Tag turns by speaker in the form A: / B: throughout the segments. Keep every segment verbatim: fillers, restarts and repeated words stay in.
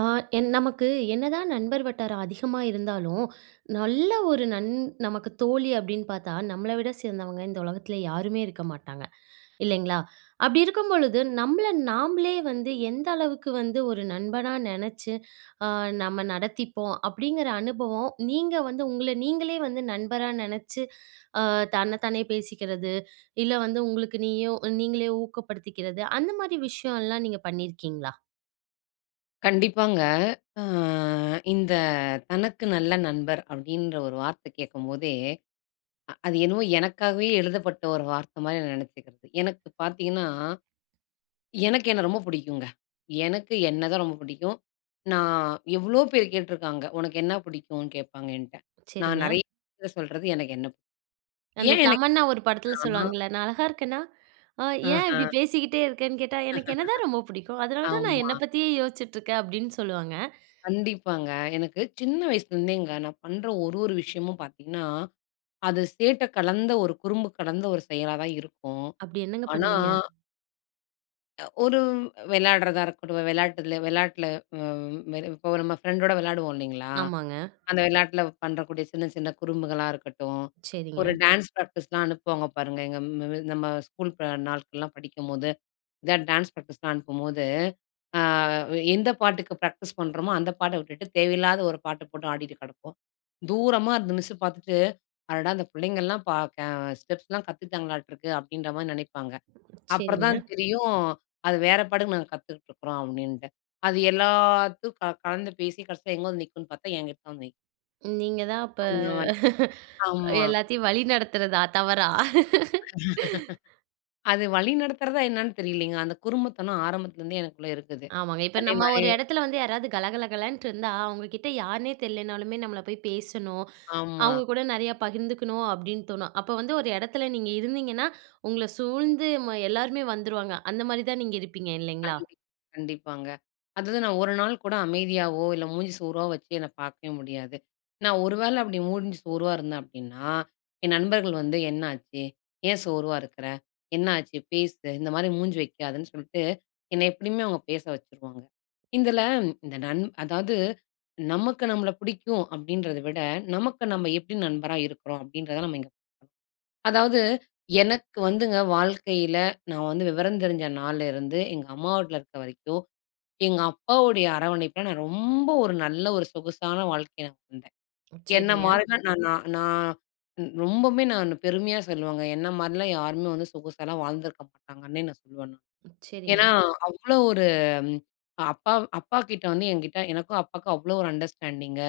A: ஆ என் நமக்கு என்னதான் நண்பர் வட்டாரம் அதிகமா இருந்தாலும், நல்ல ஒரு நன் நமக்கு தோழி அப்டின்னு பாத்தா, நம்மள விட சிறந்தவங்க இந்த உலகத்துல யாருமே இருக்க மாட்டாங்க இல்லைங்களா. அப்டி இருக்கும்பொழுது நம்மள நாமளே வந்து எந்த அளவுக்கு வந்து ஒரு நண்பனா நெனைச்சு, ஆ நம்ம நடத்திப்போம் அப்டிங்குற அனுபவம் நீங்க வந்து உங்கள நீங்களே வந்து நண்பரா நெனச்சு, அ தன்ன தானே பேசிக்குறது, இல்ல வந்து உங்களுக்கு நீயும் நீங்களே ஊக்கப்படுத்திக்குறது, அந்த மாரி விஷயம்லாம் நீங்க பண்ணியிருக்கீங்களா?
B: கண்டிப்பாங்க. அ இந்த தனக்கு நல்ல நண்பர் அப்டின்ற ஒரு வார்த்த கேட்கும்போதே, அ அது என்னமோ எனக்காகவே எழுதப்பட்ட ஒரு வார்த்த மாரி நெனச்சுக்குறது. எனக்கு பாத்தீங்கன்னா, எனக்கு என்ன ரொம்ப பிடிக்குங்க. எனக்கு என்ன தான் ரொம்ப பிடிக்கும். நான் எவ்ளோ பேரு கேட்டுருக்காங்க, "உனக்கு என்ன பிடிக்குனு கேப்பாங்க?" என்ட நான்
A: செரிங்க.
B: நெறய பேருட்ட சொல்றது எனக்கு என்ன பிடிக்கும்.
A: அந்த
B: ஏன் எனக்கு என்ன
A: தமன்னா ஒரு படத்துல
B: பிடிக்கும்னா?
A: சொல்லுவாங்கல்ல, "நான் அழகா இருக்கேனா?" அ "ஏன் இப்டி
B: அஹ.
A: பேசிட்டே இருக்கன்னு?" கேட்டா, "எனக்கு என்ன தான் ரொம்ப புடிக்கும். அதனால தான் நான்
B: ஆமா.
A: என்ன பத்தியே யோசிச்சுட்டுருக்க" அப்டின்னு சொல்லுவாங்க.
B: கண்டிப்பாங்க, எனக்கு சின்ன வயசுலருந்தேங்க நான் பண்ற ஒரு, ஒரு விஷயமும் பாத்தீங்கன்னா, அது சேட்ட கலந்த ஒரு குறும்பு கலந்த ஒரு செயலா தான் இருக்கும்,
A: அப்டி என்னங்க
B: ஆனா
A: பண்ணுவீங்க?
B: அ ஒரு வெளையாடுறதா இருக்கட்டும், வெளையாட்டுல வெளையாட்டுல அ இப்ப நம்ம ஃப்ரெண்டோட வெளையாடுவோம் இல்லைங்களா?
A: ஆமாங்க.
B: அந்த வெளையாட்டுல பண்றக்கூடிய சின்ன சின்ன குறும்புகளா இருக்கட்டும், ஒரு
A: சரிங்க.
B: டான்ஸ் ப்ராக்டிஸ்லாம் அனுப்புவாங்க பாருங்க. எங்க ம நம்ம ஸ்கூல் ப நாட்கள்லாம் படிக்கும்போது இந்த டான்ஸ் ப்ராக்டிஸ்லாம் அனுப்பும்போது, ஆ எந்த பாட்டுக்கு ப்ராக்டிஸ் பண்ணுறோமோ அந்த பாட்ட விட்டுட்டு, தேவையில்லாத ஒரு பாட்டு போட்டு ஆடிட்டு கெடப்போம். தூரமா அந்த மிஸ் பார்த்துட்டு அடடா! அந்த பிள்ளைங்கல்லாம் ப கெ ஸ்டெப்ஸ்லாம் கத்துக்கிட்டாங்களாட்டுருக்கு அப்டின்ற மாரி நெனைப்பாங்க. அப்புறம்
A: சரிங்க.
B: தான் தெரியும் அது வேற பாட்டுக்கு நாங்க கத்துக்கிட்டுருக்றோம் அப்டின்டு. அது எல்லாத்தும் க கலந்து பேசி கடைசியில எங்கு வந்து நிக்கும்ன்னு பார்த்தா, என்கிட்ட தான் நிக்கும்.
A: நீங்க தான் அப்ப,
B: அந்த மாரி ஆமா.
A: எல்லாத்தையும் வழிநடத்துறதா தவறா?
B: அது வழிநடத்துறதா என்னான்னு தெரியலைங்க. அந்த குறும்புத்தனம் ஆரம்பத்துலருந்தே எனக்குள்ள இருக்குது.
A: ஆமாங்க. இப்ப நம்ம
B: அதேமாரி
A: ஒரு இடத்துல வந்து யாராவது கலகலகலன்ட்டு இருந்தா, அவங்க கிட்ட யாருன்னே தெரியலனாலுமே நம்மளா போய் பேசணும்,
B: ஆமா.
A: அவங்க கூட நெறையா பகிர்ந்துக்கணும் அப்டின்னு தோணும். அப்ப வந்து ஒரு எடத்துல நீங்க இருந்தீங்கன்னா, உங்கள சூழ்ந்து ம எல்லாருமே வந்துருவாங்க. அந்த மாரி தான் நீங்க இருப்பீங்க இல்லைங்களா?
B: கண்டிப் கண்டிப்பாங்க. அதாவது நான் ஒரு நாள் கூட அமைதியாவோ இல்ல மூஞ்சி சோர்வா வச்சு என்ன பார்க்கவே முடியாது. நான் ஒரு வேள அப்டி மூஞ்சி சோர்வா இருந்தேன் அப்டின்னா, என் நண்பர்கள் வந்து என்னாச்சு? ஏன் சோர்வா இருக்கற? என்ன ஆச்சு? பேசு இந்த மாரி மூஞ்சி வைக்காதன்னு சொல்ட்டு, என்னை எப்டியுமே அவங்க பேச வச்சுருவாங்க. இதில இந்த நன் அதாவது நமக்கு நம்மள புடிக்கும் அப்டின்றத விட, நமக்கு நம்ம எப்டி நண்பரா இருக்றோம்? அப்டின்றத நம்ம இங்க அதாவது எனக்கு வந்துங்க வாழ்க்கையில, நான் வந்து விவரம் தெரிஞ்ச நாள்லருந்து, எங்க அம்மா வீட்ல இருக்கிற வரைக்கும் எங்க அப்பாவுடைய அரவணைப்பில நான் ரொம்ப ஒரு நல்ல ஒரு சொகுசான வாழ்க்கையா நான் இருந்தேன். என்னை
A: சரிங்க.
B: மாரிலாம் நான் நான் நான் ரொம்பமே நான் பெருமையா சொல்லுவங்க என்னை மாரிலாம் யாருமே வந்து சொகுசாகலாம் வாழ்ந்துருக்க மாட்டாங்கன்னே நான் சொல்லுவேன் நானு. ஏனா,
A: சரிங்க.
B: அவ்வளோ ஒரு அப்பா வ் அப்பா கிட்ட வந்து, என்கிட்ட எனக்கும் அப்பாவுக்கும் அவ்வளோ ஒரு அண்டர்ஸ்டாண்டிங்கு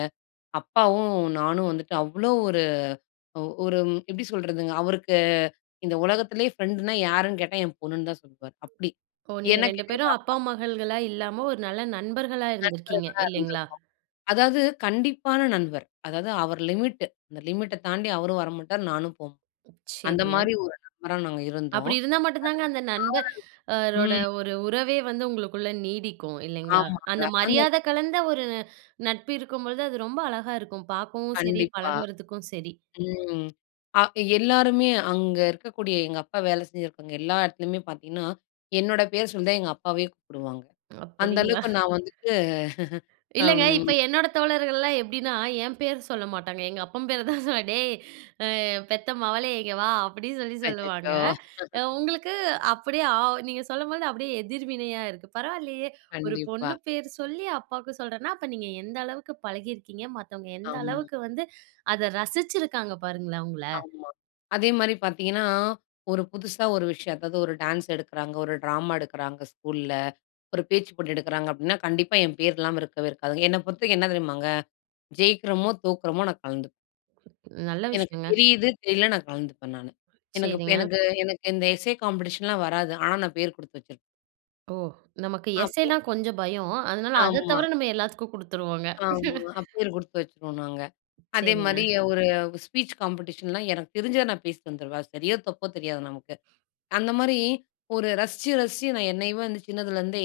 B: அப்பாவும் நானும் வந்துட்டு, அவ்வளோ ஒரு ஒரு எப்டி சொல்றதுங்க? அவருக்கு இந்த உலகத்திலேயே பிரெண்ட்ன்னா யாருன்னு கேட்டா என் பொண்ணுன்னு தான் சொல்வாரு அப்டி.
A: ஓ! நீங்க
B: என்ன
A: ரெண்டு
B: கேட்ட எங்க
A: பேரும்
B: அப்பா
A: அப்பா,
B: தான்.
A: மகள்களா இல்லாம ஒரு நல்ல நண்பர்களா இருந்திருக்கீங்க
B: நண்பர்களா
A: இல்லைங்களா?
B: இருந்துருக்கோம். அதாவது கண்டிப்பான நண்பர். அதாவது அவர் லிமிட்டு அந்த லிமிட்ட தாண்டி அவரும் வரமாட்டார். நானும் போமாட்டேன். அந்த
A: சரிங்க.
B: மாரி ஒரு நண்பரா நாங்க இருந்தோம்.
A: அப்டி இருந்தா மட்டும் தாங்க அந்த நண்பர்ரோட
B: [unintelligible] ம்.
A: ஒரு உறவே வந்து உங்களுக்குள்ள நீடிக்கும். இல்லைங்களா?
B: ஆமாங்க.
A: அந்த
B: அந்த
A: மரியாத கலந்த ஒரு நட்பு இருக்கும் பொழுது அது ரொம்ப அழகா இருக்கும். பார்க்கவும் சரி,
B: கண்டிப்பா.
A: பழகுறதுக்கும் சரி.
B: ம் அ எல்லாருமே அங்க இருக்கக்கூடிய எங்க அப்பா வேலை செஞ்சிருக்கவங்க எல்லா இடத்துலயுமே பார்த்தீங்கன்னா, என்னோட பேரு சொல்லி தான் எங்க அப்பாவயே கூப்பிடுவாங்க. அந்த
A: அப்டிங்களா?
B: அளவுக்கு நான் வந்துட்டு
A: இல்லங்க. இப்ப
B: அம்.
A: என்னோட தோழர்கள்லாம் எப்டின்னா, என் பேரு சொல்ல மாட்டாங்க எங்க அப்பன் பேர தான் சொல்லுவாங்க. டேய் ஆ பெத்த மவளே இங்கே வா? அப்டின்னு சொல்லி
B: அச்சச்சோ!
A: சொல்லுவாங்க. அ உங்களுக்கு அப்டியே ஆ நீங்க சொல்லும்போது அப்டியே எதிர்வினையா இருக்கு. பரவாயில்லையே ஒரு
B: கண்டிப்பா.
A: பொண்ணு பேர் சொல்லி அப்பாவுக்கு சொல்றன்னா அப்ப நீங்க எந்த அளவுக்கு பழகியிருக்கீங்க. மத்தவங்க எந்த
B: ஆம்.
A: அளவுக்கு வந்து அத ரசிச்சிருக்காங்க பாருங்களேன் உங்கள.
B: ஆமா. அதே மாரி பார்த்தீங்கன்னா, ஒரு புதுசா ஒரு விஷயம் அதாவது ஒரு டான்ஸ் எடுக்கிறாங்க, ஒரு டிராமா எடுக்கிறாங்க ஸ்கூல்ல. ஒரு பேச்சு போட்டி எடுக்கிறாங்க அப்டின்னா, கண்டிப்பா என் பெயர் இல்லாம இருக்கவே இருக்காது. என்னை பொறுத்தவரைக்கும் என்ன தெரியுமாங்க? ஜெயிக்கிறோமோ தோற்கிறோமோ நான் கலந்துக்குவேன்.
A: நல்ல
B: எனக்கு
A: விஷயங்க.
B: தெரியுது, தெரியல நான் கலந்துப்பேன் நானு. எனக்கு இப்ப
A: சரிங்க.
B: எனக்கு எனக்கு இந்த எஸ்ஸே காம்பிடேஷன்லாம் வராது. ஆனா நான் பேர் கொடுத்து வச்சிருப்பேன்.
A: ஓ! நமக்கு
B: அப்புறம்
A: எஸ்ஸேல்லாம் கொஞ்சம் பயம். அதனால அத
B: ஆமா.
A: தவிர, நம்ம எல்லாத்துக்கும் குடுத்துருவோங்க.
B: ஆமா. அ பேரு குடுத்து வச்சுருவோம் நாங்க.
A: சரிங்க.
B: அதேமாரி ஒரு ஸ்பீச் காம்படேஷன்லாம் எனக்கு தெரிஞ்சத நான் பேசிட்டு வந்துருவேன். அது சரியோ! தப்போ! தெரியாது நமக்கு. அந்தமாரி ஒரு ரசிச்சு ரசிச்சு நான் என்னையவ வந்து சின்னதுல இருந்தே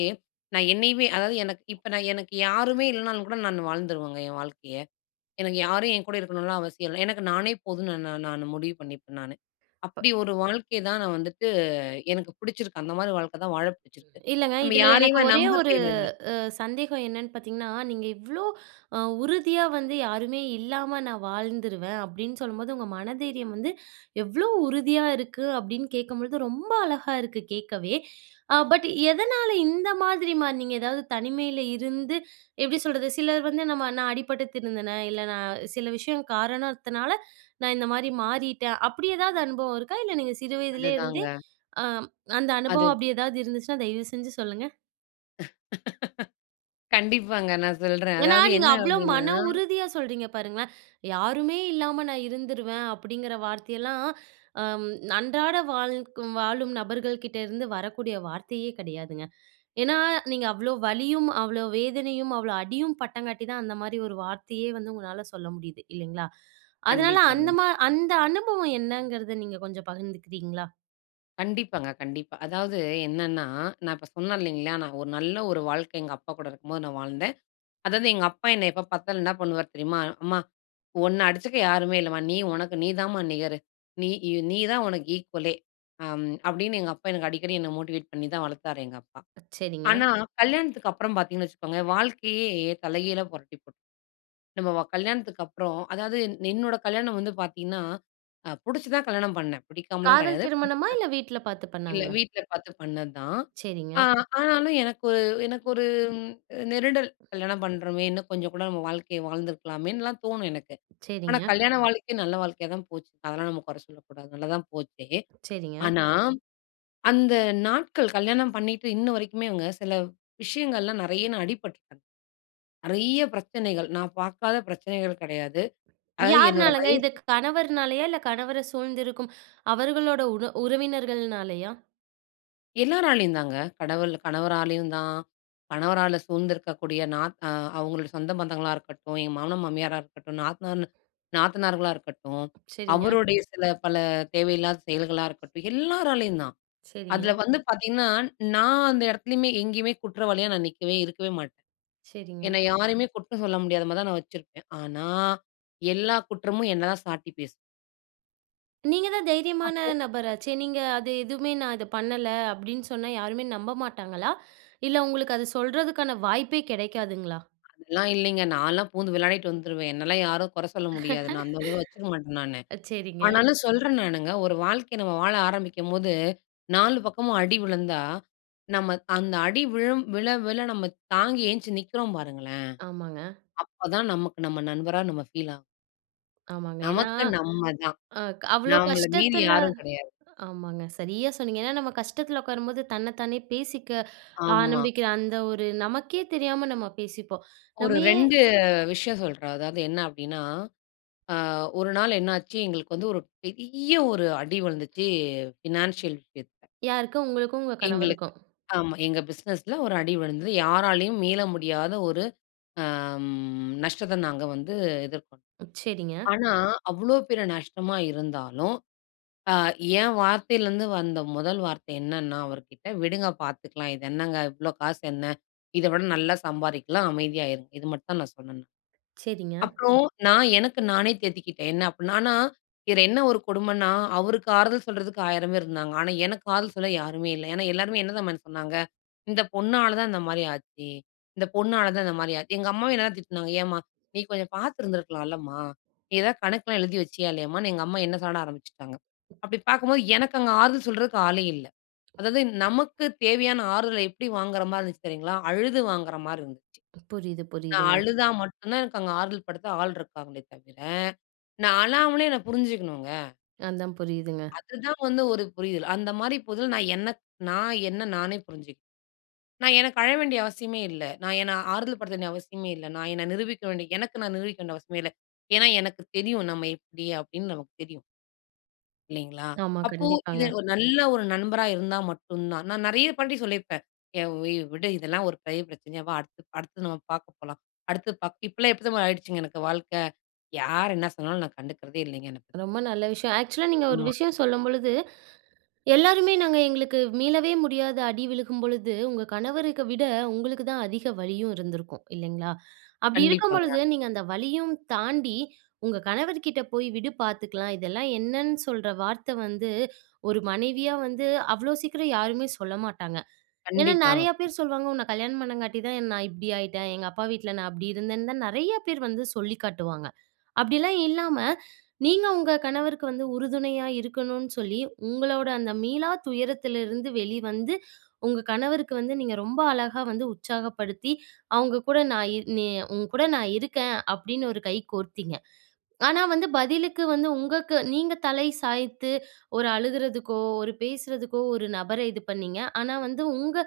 B: நான் என்னையவே அதாவது, எனக்கு இப்ப நான், எனக்கு யாருமே இல்லனாலும் கூட, நானு வாழ்ந்துருவேங்க. என் வாழ்க்கைய. எனக்கு யாரும் என் கூட இருக்கணுன்லாம் அவசியம் இல்ல. எனக்கு நானே போதும்ன்னு நா நா நானு முடிவு பண்ணிப்பேன் நானு!
A: ப
B: அப்பிடி ஒரு வாழ்க்கைய தான் நான் வந்துட்டு எனக்கு புடிச்சிருக்கு, அந்தமாரி வாழ்க்க தான் வாழ பிடிச்சிருக்கு.
A: இல்லங்க.
B: நம்ம
A: இதில எனக்கு
B: யாரையுமே
A: ஒரே
B: நம்ப
A: ஒரு
B: தேவையில்ல.
A: அ சந்தேகம் என்னன்னு பார்த்தீங்கன்னா, நீங்க இவ்ளோ அ உறுதியா வந்து, "யாருமே இல்லாம நான் வாழ்ந்துருவேன்." அப்பிடின்னு சொல்லும்போது, உங்க மன தைரியம் வந்து எவ்ளோ உறுதியா இருக்கு? அப்பிடின்னு கேட்கும்பொழுது ரொம்ப அழகா இருக்கு, கேட்கவே. அ பட் எதனால இந்த மாதிரி மாறுனீங்க? எதாவது தனிமையில இருந்து, எப்பிடி சொல்றது? சிலர் வந்து நம்ம "நான் அடிபட்டு திருந்துனேன், இல்ல, நான் சில விஷயம் காரணத்தினால நான் இந்தமாரி மாறிட்டேன்." அப்பிடி எதாவது அனுபவம் இருக்கா? இல்ல நீங்க சிறு வயதிலேயே இருந்தே
B: அதுதாங்க.
A: ஆ அந்த அனுபவம்
B: அது.
A: அப்பிடி எதாவது இருந்துச்சுன்னா, தயவுசெஞ்சு சொல்லுங்க.
B: கண்டிப்பாங்க, நான் சொல்றேன்.
A: ஏன்னா,
B: அதாவது
A: நீங்க
B: என்ன
A: அவ்ளோ
B: அப்படின்னா
A: மன உறுதியா சொல்றீங்க பாருங்களேன். "யாருமே இல்லாம நான் இருந்துருவேன்." அப்படிங்கிற வார்த்தையெல்லாம், அம் அன்றாட வாழ்க வாழும் நபர்கள் கிட்டேருந்து வரக்கூடிய வார்த்தையே கிடையாதுங்க. ஏன்னா நீங்க அவ்ளோ வலியும், அவ்ளோ வேதனையும், அவ்ளோ அடியும் பட்டங்காட்டி தான் அந்த மாதிரி ஒரு வார்த்தையே வந்து உங்கனால சொல்ல முடியுது. இல்லைங்களா! அதனால அந்த
B: கண்டிப்பாங்க.
A: மா அந்த அனுபவம் என்னங்கிறத நீங்க கொஞ்சம் பகிர்ந்துக்கிறீங்களா?
B: கண்டிப்பாங்க, கண்டிப்பா. அதாவது என்னன்னா நான் இப்ப சொன்னேன் இல்லைங்களா, நான் ஒரு நல்ல ஒரு வாழ்க்கை எங்க அப்பா கூட இருக்கும்போது, நான் வாழ்ந்தேன். அதாவது எங்க அப்பா, என்னை எப்போ பார்த்தாலும் என்ன பண்ணுவார் தெரியுமா "அம்மா, உன்ன அடிச்சுக்க யாருமே இல்லம்மா. நீ உனக்கு நீதான்மா நிகரு. நீ நீதான் உனக்கு ஈக்வலே." அம் அப்படின்னு எங்க அப்பா எனக்கு அடிக்கடி என்ன மோட்டிவேட் பண்ணி தான் வளர்த்தார் எங்க அப்பா.
A: சரிங்க.
B: ஆனா கல்யாணத்துக்கு அப்புறம் பார்த்தீங்கன்னு வச்சுக்கோங்க, வாழ்க்கையே தலைகீழா புரட்டி போட் நம்ம வ கல்யாணத்துக்கு அப்புறம் அதாவது என்னோட கல்யாணம் வந்து பார்த்தீங்கன்னா, அ புடுச்சு தான் கல்யாணம் பண்ணேன், பிடிக்காமலாம்
A: காதல்
B: கிடையாது.. [unintelligible]
A: திருமணமா, இல்ல வீட்டுல பார்த்து
B: இல்ல,
A: பண்ணாங்களா?
B: வீட்டுல பார்த்து பண்ணதுதான். அ
A: சரிங்க.
B: ஆனாலும் எனக்கு ஒரு, எனக்கு ஒரு ம் நெருடல் "கல்யாணம் பண்ணுறோமே, இன்னும் கொஞ்சம் கூட நம்ம வாழ்க்கையை வாழ்ந்திருக்கலாமேன்னுலாம்" தோணும் எனக்கு. ஆனா
A: சரிங்க.
B: கல்யாண வாழ்க்கை நல்ல வாழ்க்கையா தான் போச்சு. அதெல்லாம் நம்ம குறை சொல்லக்கூடாது, நல்லாதான் போச்சு.
A: சரிங்க.
B: ஆனா அந்த நாட்கள் கல்யாணம் பண்ணிட்டு இன்ன வரைக்குமே இவங்க சில விஷயங்கள்லாம் நிறைய நா அடிபட்டுட்டேன். நிறைய பிரச்சனைகள், நான் பார்க்காத பிரச்சனைகள் கிடையாது. அதாவது என்னோட
A: யார்னாலங்க
B: வயசு
A: இது? கணவர்னாலையா, இல்ல கணவர சூழ்ந்திருக்கும், அவர்களோட உன உறவினர்கள்னாலயா?
B: எல்லாராலையும் தாங்க. கடவுள் கணவராலயும் தான், கணவரால சூழ்ந்திருக்கக்கூடிய நாத் ஆ அவுங்களோட சொந்த பந்தங்களா இருக்கட்டும், என் மாமனார், மாமியாரா இருக்கட்டும், நாத்தனார்ன்னு நாத்தனார்களாக இருக்கட்டும்,
A: செரிங்க.
B: அவருடய சில பல தேவையில்லாத செயல்களா இருக்கட்டும், எல்லாராலயும் தான். அதுல
A: செரிங்க.
B: வந்து பாத்தீங்கன்னா, நான் அந்த இடத்துலயுமே, எங்கயுமே குற்றவாளியா நான் நிக்கவே, இருக்கவே மாட்டேன்.
A: செரிங்க.
B: என்ன யாரையுமே குற்றம் சொல்ல முடியாத மாரி தான் நான் வச்சுருப்பேன். ஆனா, எல்லா குற்றமும் என்ன தான் சாட்டி பேசும்.
A: நீங்க தான் தைரியமான
B: அப்போ,
A: நபராச்சே! நீங்க அது எதுவுமே நான் அத பண்ணல, அப்பிடின்னு சொன்னா யாருமே நம்ப மாட்டாங்களா? இல்ல உங்களுக்கு அது சொல்றதுக்கான வாய்ப்பே கெடைக்காதுங்களா?
B: அதெல்லாம் இல்லீங்க, நான்லாம் பூந்து விளையாடிட்டு வந்துருவேன், என்னலாம் யாரும் குற சொல்ல முடியாது. நான் அந்த [unintelligible] வச்சுக்க மாட்டேன் நானு.
A: அ செரிங்க.
B: ஆனாலும் சொல்றன் நானுங்க, ஒரு வாழ்க்கை நம்ம வாழ ஆரம்பிக்கும்போது, நாலு பக்கமும் அடி விழுந்தா, நம்ம அ அந்த அடி விழும் விழ, விழ நம்ம தாங்கி எழுந்ச்சி நிக்கிறோம் பாருங்களேன்!
A: ஆமாங்க.
B: அப்ப தான் நமக்கு நம்ம நண்பரா நம்ம ஃபீல் ஆ
A: ஆமாங்க. ஏன்னா,
B: நமக்கு நம்ம தான்,
A: அ அவ்ளோ
B: நாம்மள மீறி
A: கஷ்டத்துல
B: யாரும் கெடையாது.
A: ஆமாங்க. சரியா சொன்னீங்க. ஏன்னா நம்ம கஷ்டத்துல உட்காரும்போது தன்ன தானே பேசிக்க
B: ஆமா.
A: ஆரம்பிக்குற அந்த ஒரு நமக்கே தெரியாம நம்ம பேசிப்போம்.
B: ஒரு
A: நம்ம ஏன்
B: ரெண்டு விஷயம் சொல்றேன். அதாவது என்ன அப்பிடின்னா, அ ஒரு நாள் என்ன ஆச்சு? எங்களுக்கு வந்து ஒரு பெரிய ஒரு அடி விழுந்துச்சு. ஃபினான்சியல் விஷயத்துல.
A: யாருக்கு? உங்களுக்கும் உங்க
B: எங்களுக்கு
A: கணவருக்கும்.
B: ஆமா எங்க பிஸ்னஸ்ல ஒரு அடி விழுந்தது. யாராலயும் மீள முடியாத ஒரு அம் நஷ்டத்த நாங்க வந்து எதிர்கொண்டோம்.
A: அ, செரிங்க.
B: ஆனா, அவ்ளோ பெரிய நஷ்டமா இருந்தாலும், ஆ என் வார்த்தைல இருந்து வந்த முதல் வார்த்த என்னென்ன அவர்கிட்ட, விடுங்க பாத்துக்கலாம். இது என்னங்க? இவ்ளோ காசு என்ன? இத விட நல்லா சம்பாரிக்கலாம் அமைதியாயிருங்க. இது மட்டும் நான் சொன்னேன் நான்.
A: செரிங்க.
B: அப்றோம் நான் எனக்கு நானே தேத்திக்கிட்டேன், என்ன அப்புட்ன்னா ஆனா இது என்ன ஒரு கொடுமன்னா, அவருக்கு ஆறுதல் சொல்றதுக்கு ஆயிரம் பேரு இருந்தாங்க, ஆனா எனக்கு ஆறுதல் சொல்ல யாருமே இல்ல. ஏன்னா எல்லாருமே என்னதம்மான்னு சொன்னாங்க, இந்த பொண்ணால தான் இந்தமாரி ஆச்சு, இந்த பொண்ணால தான் இந்தமாரி ஆச்சு. எங்க அம்மாவும் என்னதான் திட்டுனாங்க. ஏன்ம்மா! நீ கொஞ்சம் பார்த்திருந்திருக்கலாம்லம்மா! நீ எதாவது கணக்குலாம் எழுதி வச்சியா இல்லயாம்மான்னு, எங்க அம்மா என்ன சாட ஆரம்பிச்சுட்டாங்க. அப்பிடி பாக்கும்போது எனக்கு அங்க ஆறுதல் சொல்றதுக்கு ஆளே இல்ல. அதாவது நமக்கு தேவையான ஆறுதல எப்பிடி வாங்குற மாரி இருந்துச்சு தெரியுங்களா! அழுது வாங்குறமாரி இருந்துச்சு.
A: புரியுது,
B: நான்
A: புரியுதுங்க.
B: அழுதா மட்டும் தான் அங்க ஆறுதல் படுத்த ஆள் இருக்காங்களே தவிர, நான் அழாமலே என்ன புரிஞ்சுக்கணுங்க.
A: அதான், புரியுதுங்க.
B: அது தான் வந்து ஒரு புரிதல். அந்தமாரி [unintelligible] நான் என்ன நான் என்ன நானே புரிஞ்சிக் நான் எனக்கு அழ வேண்டிய அவசியமே இல்ல. நான் என்னை ஆறுதல் படுத்த வேண்டிய அவசியமே இல்ல. நான் என்ன நிரூபிக்க வேண்டிய எனக்கு நான் நிரூபிக்க வேண்டிய அவசியமே இல்ல. ஏன்னா எனக்கு தெரியும். நம்ம எப்பிடி அப்பிடின்னு நமக்கு தெரியும் இல்லைங்களா.
A: ஆமா,
B: அப்போ இது
A: கண்டிப்பாங்க.
B: ஒரு நல்ல ஒரு நண்பரா இருந்தா மட்டும் தான். நான் நெறைய [unintelligible] சொல்லியிருப்பேன். ஏன் வி விடு இதெல்லாம் ஒரு பெரிய பிரச்சனையா, "வா அடுத்து, அடுத்து நம்ம பார்க்க போலாம்." அடுத்து பாக் இப்பல்லாம் எப்பிடி தெரியுமா ஆகிடுச்சுங்க எனக்கு வாழ்க்க யார் என்ன சொன்னாலும் நான் கண்டுக்கிறதே இல்லைங்க. [unintelligible]
A: ரொம்ப நல்ல விஷயம். ஆக்ஸூலா நீங்க ஒரு
B: ஆமா.
A: விஷயம் சொல்லும்பொழுது, எல்லாருமே நாங்க எங்களுக்கு மீளவே முடியாத அடி விழுகும்பொழுது, உங்க கணவருக்கு விட உங்களுக்கு தான் அதிக வலியும் இருந்திருக்கும், இல்லேங்களா. அப்பிடி
B: கண்டிப்பாங்க.
A: இருக்கும்பொழுது, நீங்க அந்த வலியும் தாண்டி உங்க கணவர்கிட்டே "போய் விடு பார்த்துக்கலாம்." இதெல்லாம் என்னன்னு சொல்ற வார்த்த வந்து ஒரு மனைவியா வந்து அவ்ளோ சீக்கிரம் யாருமே சொல்ல மாட்டாங்க. ஏன்னா
B: கண்டிப்பாங்க.
A: நெறையா
B: [unintelligible]
A: பேர் சொல்லுவாங்க, உன்ன கல்யாணம் பண்ணங்காட்டி தான் நான் இப்பிடி ஆயிட்டேன். எங்க அப்பா வீட்ல நான் அப்பிடி இருந்தேன்னு, தான் நெறையா பேரு வந்து சொல்லி காட்டுவாங்க. அப்பிடிலாம் இல்லாம, நீங்க உங்க கணவருக்கு வந்து உறுதுணையா இருக்கணுன்னு சொல்லி, உங்களோட அந்த மீளா துயரத்திலருந்து வெளி வந்து, உங்க கணவருக்கு வந்து நீங்க ரொம்ப அழகா வந்து உற்சாகப்படுத்தி, அவுங்க கூட நான் "நீ உன்கூட நான் இருக்கேன்." அப்பிடின்னு ஒரு கை கோர்த்தீங்க. ஆனா வந்து பதிலுக்கு வந்து உங்கக்கு நீங்க தலை சாய்த்து ஒரு அழுகுறதுக்கோ, ஒரு பேசுறதுக்கோ ஒரு நபர்ர இது பண்ணீங்க. ஆனா, வந்து உங்க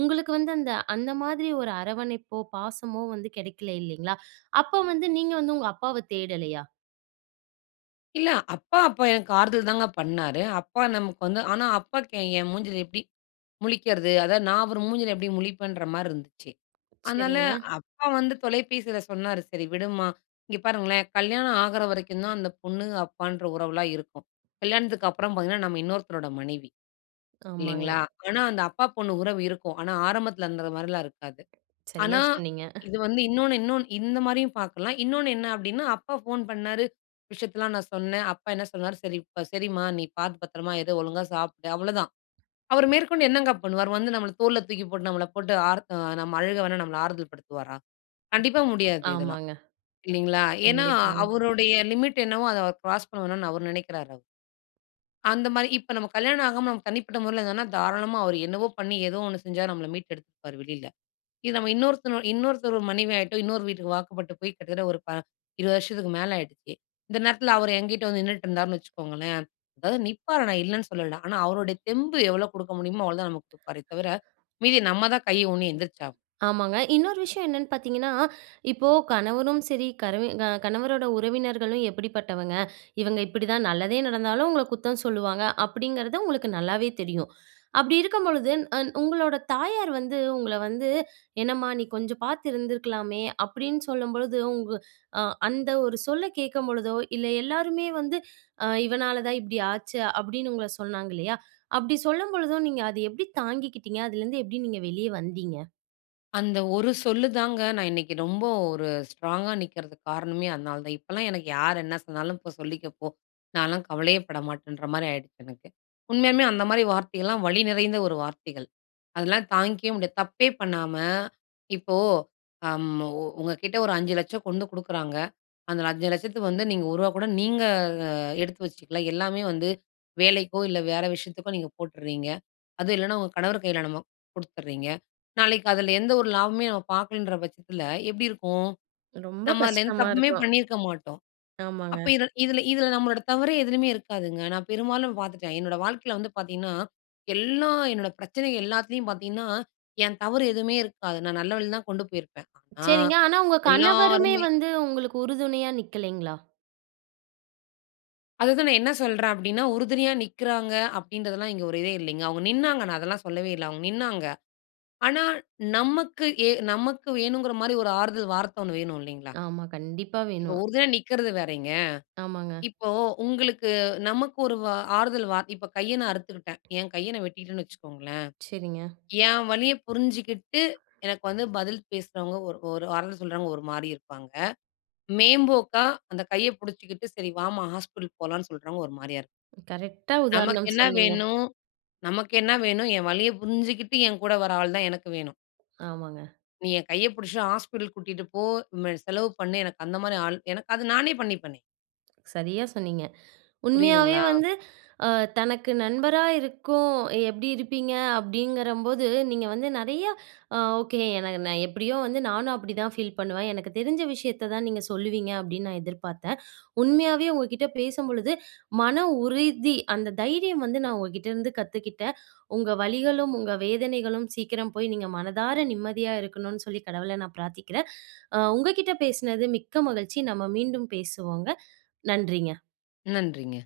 A: உங்களுக்கு வந்து அந்த, அந்த மாதிரி ஒரு அரவணைப்போ, பாசமோ வந்து கிடைக்கல இல்லேங்களா, அப்ப வந்து நீங்க வந்து உங்க அப்பாவ தேடலயா?
B: இல்ல அப்பா அப்ப எனக்கு ஆறுதல் தாங்க பண்ணாரு. அப்பா நமக்கு வந்து ஆனா அப்பாவுக்கு என் மூஞ்சில எப்படி முழிக்கிறது? அதாவது நான் ஒரு மூஞ்சியில எப்படி முழிப்பேன்ற மாரி இருந்துச்சு. அதனால
A: சரிங்க.
B: அப்பா வந்து தொலைபேசில சொன்னாரு "சரி விடும்மா" இங்க பாருங்களேன் கல்யாணம் ஆகுற வரைக்கும் தான் அந்த பொண்ணுங்க அப்பான்ற உறவுலாம் இருக்கும். கல்யாணத்துக்கு அப்றம் பாத்தீங்கன்னா, நம்ம இன்னொருத்தரோட மனைவி.
A: ஆமாங்க.
B: இல்லீங்களா? ஆனா அந்த அப்பா பொண்ணு உறவு இருக்கும். ஆனா ஆரம்பத்துல இருந்தது மாரிலாம் இருக்காது. ஆனா
A: சரியா சொன்னிங்க.
B: இது வந்து இன்னொன்னு இன்னொன்னு இந்த மாரியும் பாக்கலாம். இன்னொன்னு என்ன அப்டின்னா, அப்பா ஃபோன் பண்ணாரு விஷயத்தலாம் நான் சொன்னேன். அப்பா என்ன சொன்னார் "சரி சரிம்மா நீ பாத்து பத்திரமா இரு. ஒழுங்கா சாப்டு." அவ்ளோதான். அவர் மேற்கொண்டு என்னங்க பண்ணுவாரு? அவர் வந்து நம்மள தோல்ல தூக்கி போட்டு நம்மள போட்டு ஆறத் அ நம்ம அழுக வேணா நம்மள ஆறுதல் படுத்துவாரா? கண்டிப்பா முடியாது இதெல்லாம்.
A: ஆமாங்க.
B: இல்லிங்களா, ஏன்னா
A: கண்டிப்பாங்க.
B: அவருடைய லிமிட் என்னவோ அத அவர் க்ராஸ் பண்ண வேணான்னு அவரு நினைக்கிறாரு. அந்த மாரி, இப்ப நம்ம கல்யாணம் ஆகாம நம்ம தனிப்பட்ட முறையில இருந்தா தாராளமா அவர் என்னவோ பண்ணி ஏதோ ஒண்ணு செஞ்சு நம்மள மீட்டு எடுத்துருப்பாரு வெளில. இது நம்ம இன்னொருத்தன் இன்னொருத்தர் மனைவி ஆகிட்டோ இன்னொரு வீட்டுக்கு வாக்கப்பட்டு போய் கிட்டத்தட்ட ஒரு ப இருவது வருஷத்துக்கு மேல ஆகிடுச்சு. இந்த நேரத்துல அவரு என்கிட்ட வந்து நின்னுட்டு இருந்தாருன்னு வச்சுக்கோங்களேன். அதாவது நிப்பாரு நான் இல்லன்னு சொல்லல, ஆனா அவருடைய தெம்பு எவ்ளோ குடுக்க முடியுமோ அவ்ளோ தான் நமக்கு கொடுப்பாரே தவர, மீதி நம்ம தான் கை ஊணி எந்திரிச்சாகணும்.
A: ஆமாங்க, இன்னொரு விஷயம் என்னென்னு பாத்தீங்கன்னா, இப்போ கணவனும் சரி, கரவி கணவரோட உறவினர்களும் எப்படிப்பட்டவங்க இவங்க இப்டிதான் நல்லதே நடந்தாலும் உங்கள குத்தம் சொல்லுவாங்க. அப்படிங்கிறது உங்களுக்கு நல்லாவே தெரியும். அப்டி இருக்கும்பொழுது அந் உங்களோட தாயார் வந்து உங்கள வந்து" என்னம்மா நீ கொஞ்சம் பாத்து இருந்திருக்கலாமே." அப்டின்னு சொல்லும் பொழுது உங்க அ அந்த ஒரு சொல்ல கேட்கும்பொழுதோ இல்லை எல்லாருமே வந்து "இவனால தான் இப்டி ஆச்சு" அப்டின்னு உங்கள சொன்னாங்க இல்லையா அப்டி சொல்லும்பொழுதும் நீங்க அத எப்டி தாங்கிக்கிட்டீங்க? அதுலருந்து எப்டி நீங்க வெளிய வந்தீங்க?
B: அந்த ஒரு சொல்லு தாங்க, நான் இன்னைக்கு ரொம்ப ஒரு ஸ்ட்ராங்கா நிக்கறதுக்குக் காரணமே அதனாலதான். இப்பல்லாம் எனக்கு யார் என்ன சொன்னாலும், போ சொல்லிக்க போ! நான்லாம் கவலையே பட மாட்டேன்ன்ற மாரி ஆயிடுச்சு எனக்கு. உண்மையாலுமே அந்த மாரி வார்த்தைகள்லாம் வலிநிறைந்த ஒரு வார்த்தைகள். அதுல்லாம் தாங்கிக்கவே முடியாது. தப்பே பண்ணாம, இப்போ அம் ஒ உங்க கிட்ட ஒரு அஞ்சு லட்சம் கொண்டு குடுக்குறாங்க. அந்த அஞ்சு லட்சத்துக்கு வந்து, நீங்க ஒருவா கூட நீங்க எடுத்து வச்சுக்கல. எல்லாமே வந்து வேலைக்கோ, இல்ல வேற விஷயத்துக்கோ நீங்க போட்டுறீங்க. அதுவும் இல்லைனா, உங்க கணவர் கையில நம்ம குடுத்துட்றீங்க. நாளைக்கு அதில எந்த ஒரு லாபமே நம்ம பார்க்கலன்ற பட்சத்தில எப்படி இருக்கும்?
A: ரொம்ப
B: நம்ம அதுல எந்தத்
A: கஷ்டமா
B: தப்புமே
A: இருக்கும்.
B: பண்ணியிருக்க மாட்டோம்.
A: ஆமாங்க.
B: அப்ப இத இதுல இதுல நம்மளோட தவறே எதுலயுமே இருக்காதுங்க. நான் பெரும்பாலும் பார்த்துட்டேன். என்னோட வாழ்க்கையில வந்து பாத்தீங்கன்னா, எல்லா என்னோட பிரச்சனை எல்லாத்துலேயும் பாத்தீங்கன்னா, என் தவறு எதுவுமே இருக்காது. நான் நல்ல வழிலதான் கொண்டு போயிருப்பேன். ஆனா,
A: சரிங்க, ஆனா உங்க கணவருமே
B: எல்லாருமே
A: வந்து உங்களுக்கு உறுதுணையா நிக்கலைங்களா?
B: அதுதான் நான் என்னா சொல்றேன் அப்படீன்னா, "உறுதுணையா நிக்கிறாங்க" அப்படீன்றதெல்லாம் இங்க ஒரு இதே இல்லைங்க. அவுங்க நின்னாங்க. நான் அதெல்லாம் சொல்லவே இல்லை. அவுங்க நின்னாங்க. ஆனா நமக்கு, எ நமக்கு வேணும்ங்கிற மாரி ஒரு ஆறுதல் வார்த்த ஒண்ணு வேணும், இல்லைங்களா?
A: ஆமா. கண்டிப்பா
B: இப்போ
A: வேணும்.
B: உறுதுணையா நிக்கிறது வேறயிங்க.
A: ஆமாங்க.
B: இப்போ உங்களுக்கு நமக்கு ஒரு வ ஆறுதல் வார்த் இப்ப கைய நான் அறுத்துக்கிட்டேன். என் கைய நா வெட்டிக்ட்டேன்னு வச்சுக்கோங்களேன்.
A: சரிங்க.
B: என் வலியப் புரிஞ்சுகிட்டு, எனக்கு வந்து பதில் பேசுறவங்க, ஒரு ஒரு வார்த்த சொல்றவங்க, ஒரு மாரி இருப்பாங்க. மேம்போக்கா அந்தக் கையப் புடிச்சுகிட்டு, சரி வாம்மா, ஹாஸ்பிட்டல் போலாம்ன்னு சொல்றவங்க ஒரு மாரியா இரு
A: கரெக்டா
B: நமக்கு
A: உதாரணம்
B: என்ன
A: சொன்னீங்க.
B: வேணும்? நமக்கு என்ன வேணும்? என் வலிய புரிஞ்சுகிட்டு, என் கூட வர ஆள் தான் எனக்கு வேணும்.
A: ஆமாங்க.
B: நீ என் கைய புடிச்சுட்டு ஹாஸ்பிட்டல் கூட்டிட்டு போ, ம செலவு பண்ணு, எனக்கு அந்த மாரி ஆள் எனக்கு அது நானே பண்ணிப்பேனே.
A: சரியா சொன்னீங்க. உண்மையாவே
B: புரியுதுங்களா?
A: வந்து அ தனக்கு நண்பரா இருக்கும் "எப்படி இருப்பீங்க?" அப்படீங்கிறம்போது, நீங்க வந்து நெறையா அ ஓகே. எனக்கு நான் எப்படியோ வந்து, நானும் அப்படிதான் ஃபீல் பண்ணுவேன். "எனக்கு தெரிஞ்ச விஷயத்த தான் நீங்க சொல்லுவீங்க." அப்படீன்னு நான் எதிர்பாத்தேன். உண்மையாவே உங்க கிட்ட பேசம்பொழுது, மன உறுதி, அந்த தைரியம் வந்து நான் உங்ககிட்டேருந்து கத்துக்கிட்டேன். உங்க வலிகளும், உங்க வேதனைகளும் சீக்கிரம் போய், நீங்க மனதார நிம்மதியா இருக்கணும்ன்னு சொல்லி கடவுள நான் பிரார்த்திக்கிறேன். அ உங்க கிட்ட பேசினது மிக்க மகிழ்ச்சி. நம்ம மீண்டும் பேசுவோங்க. நன்றிங்க.
B: நன்றிங்க.